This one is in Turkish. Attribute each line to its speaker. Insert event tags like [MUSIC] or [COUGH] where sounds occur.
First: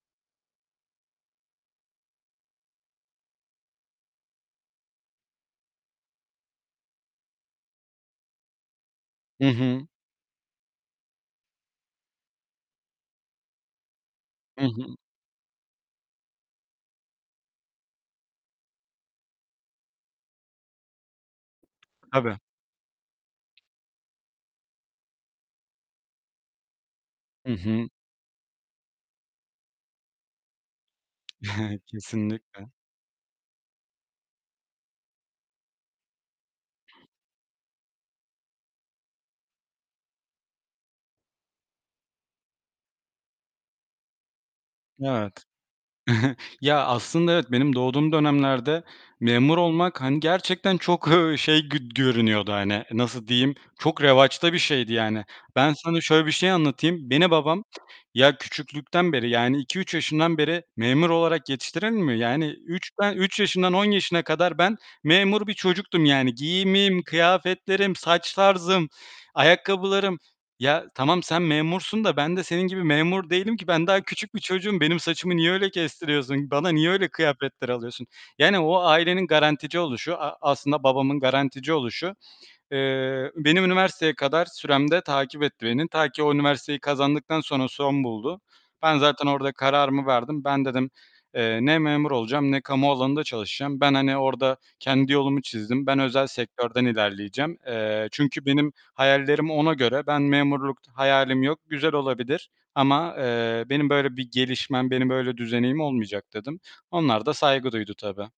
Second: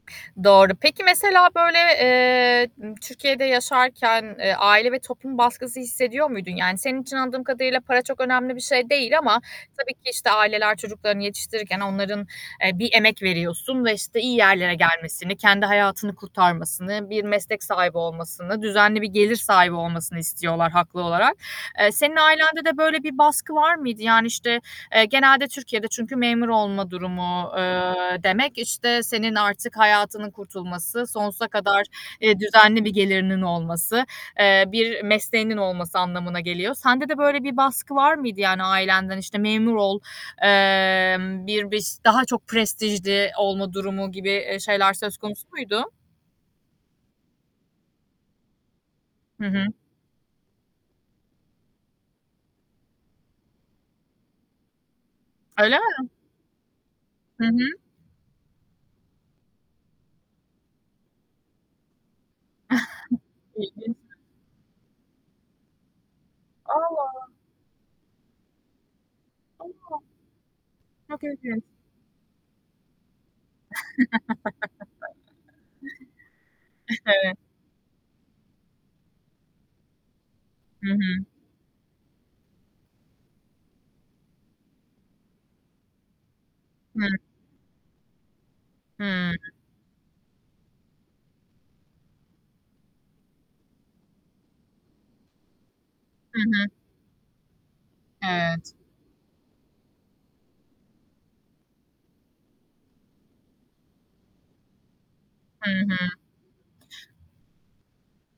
Speaker 1: Doğru. Peki, mesela, böyle, eee, n Türkiye'de yaşarken, eee, aile ve toplum baskısı hissediyor muydun? Yani, senin için anladığım kadarıyla para çok önemli bir şey değil ama
Speaker 2: Hı hı.
Speaker 1: tabii ki, işte, aileler, çocuklarını yetiştirirken onların, eee, bir emek veriyorsun ve, işte, iyi
Speaker 2: Hı
Speaker 1: yerlere
Speaker 2: hı.
Speaker 1: gelmesini, kendi hayatını kurtarmasını, bir meslek sahibi olmasını, düzenli bir gelir sahibi olmasını istiyorlar, haklı olarak. Eee, senin
Speaker 2: Tabii.
Speaker 1: ailende de böyle bir baskı var mıydı? Yani, işte, eee, genelde Türkiye'de çünkü memur olma durumu,
Speaker 2: Hı hı.
Speaker 1: eee, demek, işte, senin artık hayatının kurtulması, sonsuza
Speaker 2: [CHUCKLES]
Speaker 1: kadar, eee,
Speaker 2: Kesinlikle.
Speaker 1: düzenli bir gelirinin olması, eee, bir mesleğinin olması anlamına geliyor. Sende de böyle bir baskı var mıydı, yani, ailenden? İşte, memur ol, emm, bir biş daha çok prestijli olma durumu gibi, eee, şeyler söz
Speaker 2: Evet.
Speaker 1: konusu muydu?
Speaker 2: [CHUCKLES] Ya, aslında evet, benim doğduğum dönemlerde
Speaker 1: Hı
Speaker 2: memur
Speaker 1: hı.
Speaker 2: olmak, hani, gerçekten çok, ııı, şey, gö görünüyordu, hani, nasıl diyeyim, çok revaçta bir şeydi, yani. Ben
Speaker 1: Öyle
Speaker 2: sana
Speaker 1: mi?
Speaker 2: şöyle bir şey anlatayım. Beni
Speaker 1: Hı
Speaker 2: babam,
Speaker 1: hı.
Speaker 2: ya, küçüklükten beri yani, 2-3 yaşından beri memur olarak yetiştirir mi? Yani, 3, ben, 3
Speaker 1: [CHUCKLES]
Speaker 2: yaşından 10
Speaker 1: İlginçmiş
Speaker 2: yaşına kadar ben memur bir çocuktum. Yani, giyimim,
Speaker 1: A!
Speaker 2: kıyafetlerim, saç tarzım,
Speaker 1: A!
Speaker 2: ayakkabılarım. Ya, tamam,
Speaker 1: Çok
Speaker 2: sen
Speaker 1: ilginç.
Speaker 2: memursun da ben de senin gibi memur değilim ki. Ben daha küçük bir çocuğum. Benim saçımı niye öyle kestiriyorsun? Bana niye
Speaker 1: [CHUCKLES]
Speaker 2: öyle
Speaker 1: Evet.
Speaker 2: kıyafetler alıyorsun? Yani, o ailenin garantici oluşu, a aslında
Speaker 1: Hı
Speaker 2: babamın
Speaker 1: hı.
Speaker 2: garantici oluşu, eee, benim üniversiteye kadar süremde takip etti beni. Ta ki o üniversiteyi
Speaker 1: Hıı.
Speaker 2: kazandıktan sonra son buldu. Ben zaten
Speaker 1: Hıı.
Speaker 2: orda kararımı verdim. Ben dedim, eee, ne memur olacağım, ne kamu alanında çalışacağım. Ben, hani, orada kendi yolumu çizdim. Ben özel
Speaker 1: Hı hı.
Speaker 2: sektörden ilerleyeceğim. Eee, çünkü benim
Speaker 1: Evet.
Speaker 2: hayallerimi ona göre Ben memurluk hayalim yok. Güzel olabilir ama, eee, benim böyle bir gelişmem, benim böyle,
Speaker 1: Hı
Speaker 2: düzeneğim
Speaker 1: hı.
Speaker 2: olmayacak dedim. Onlar da saygı duydu tabii.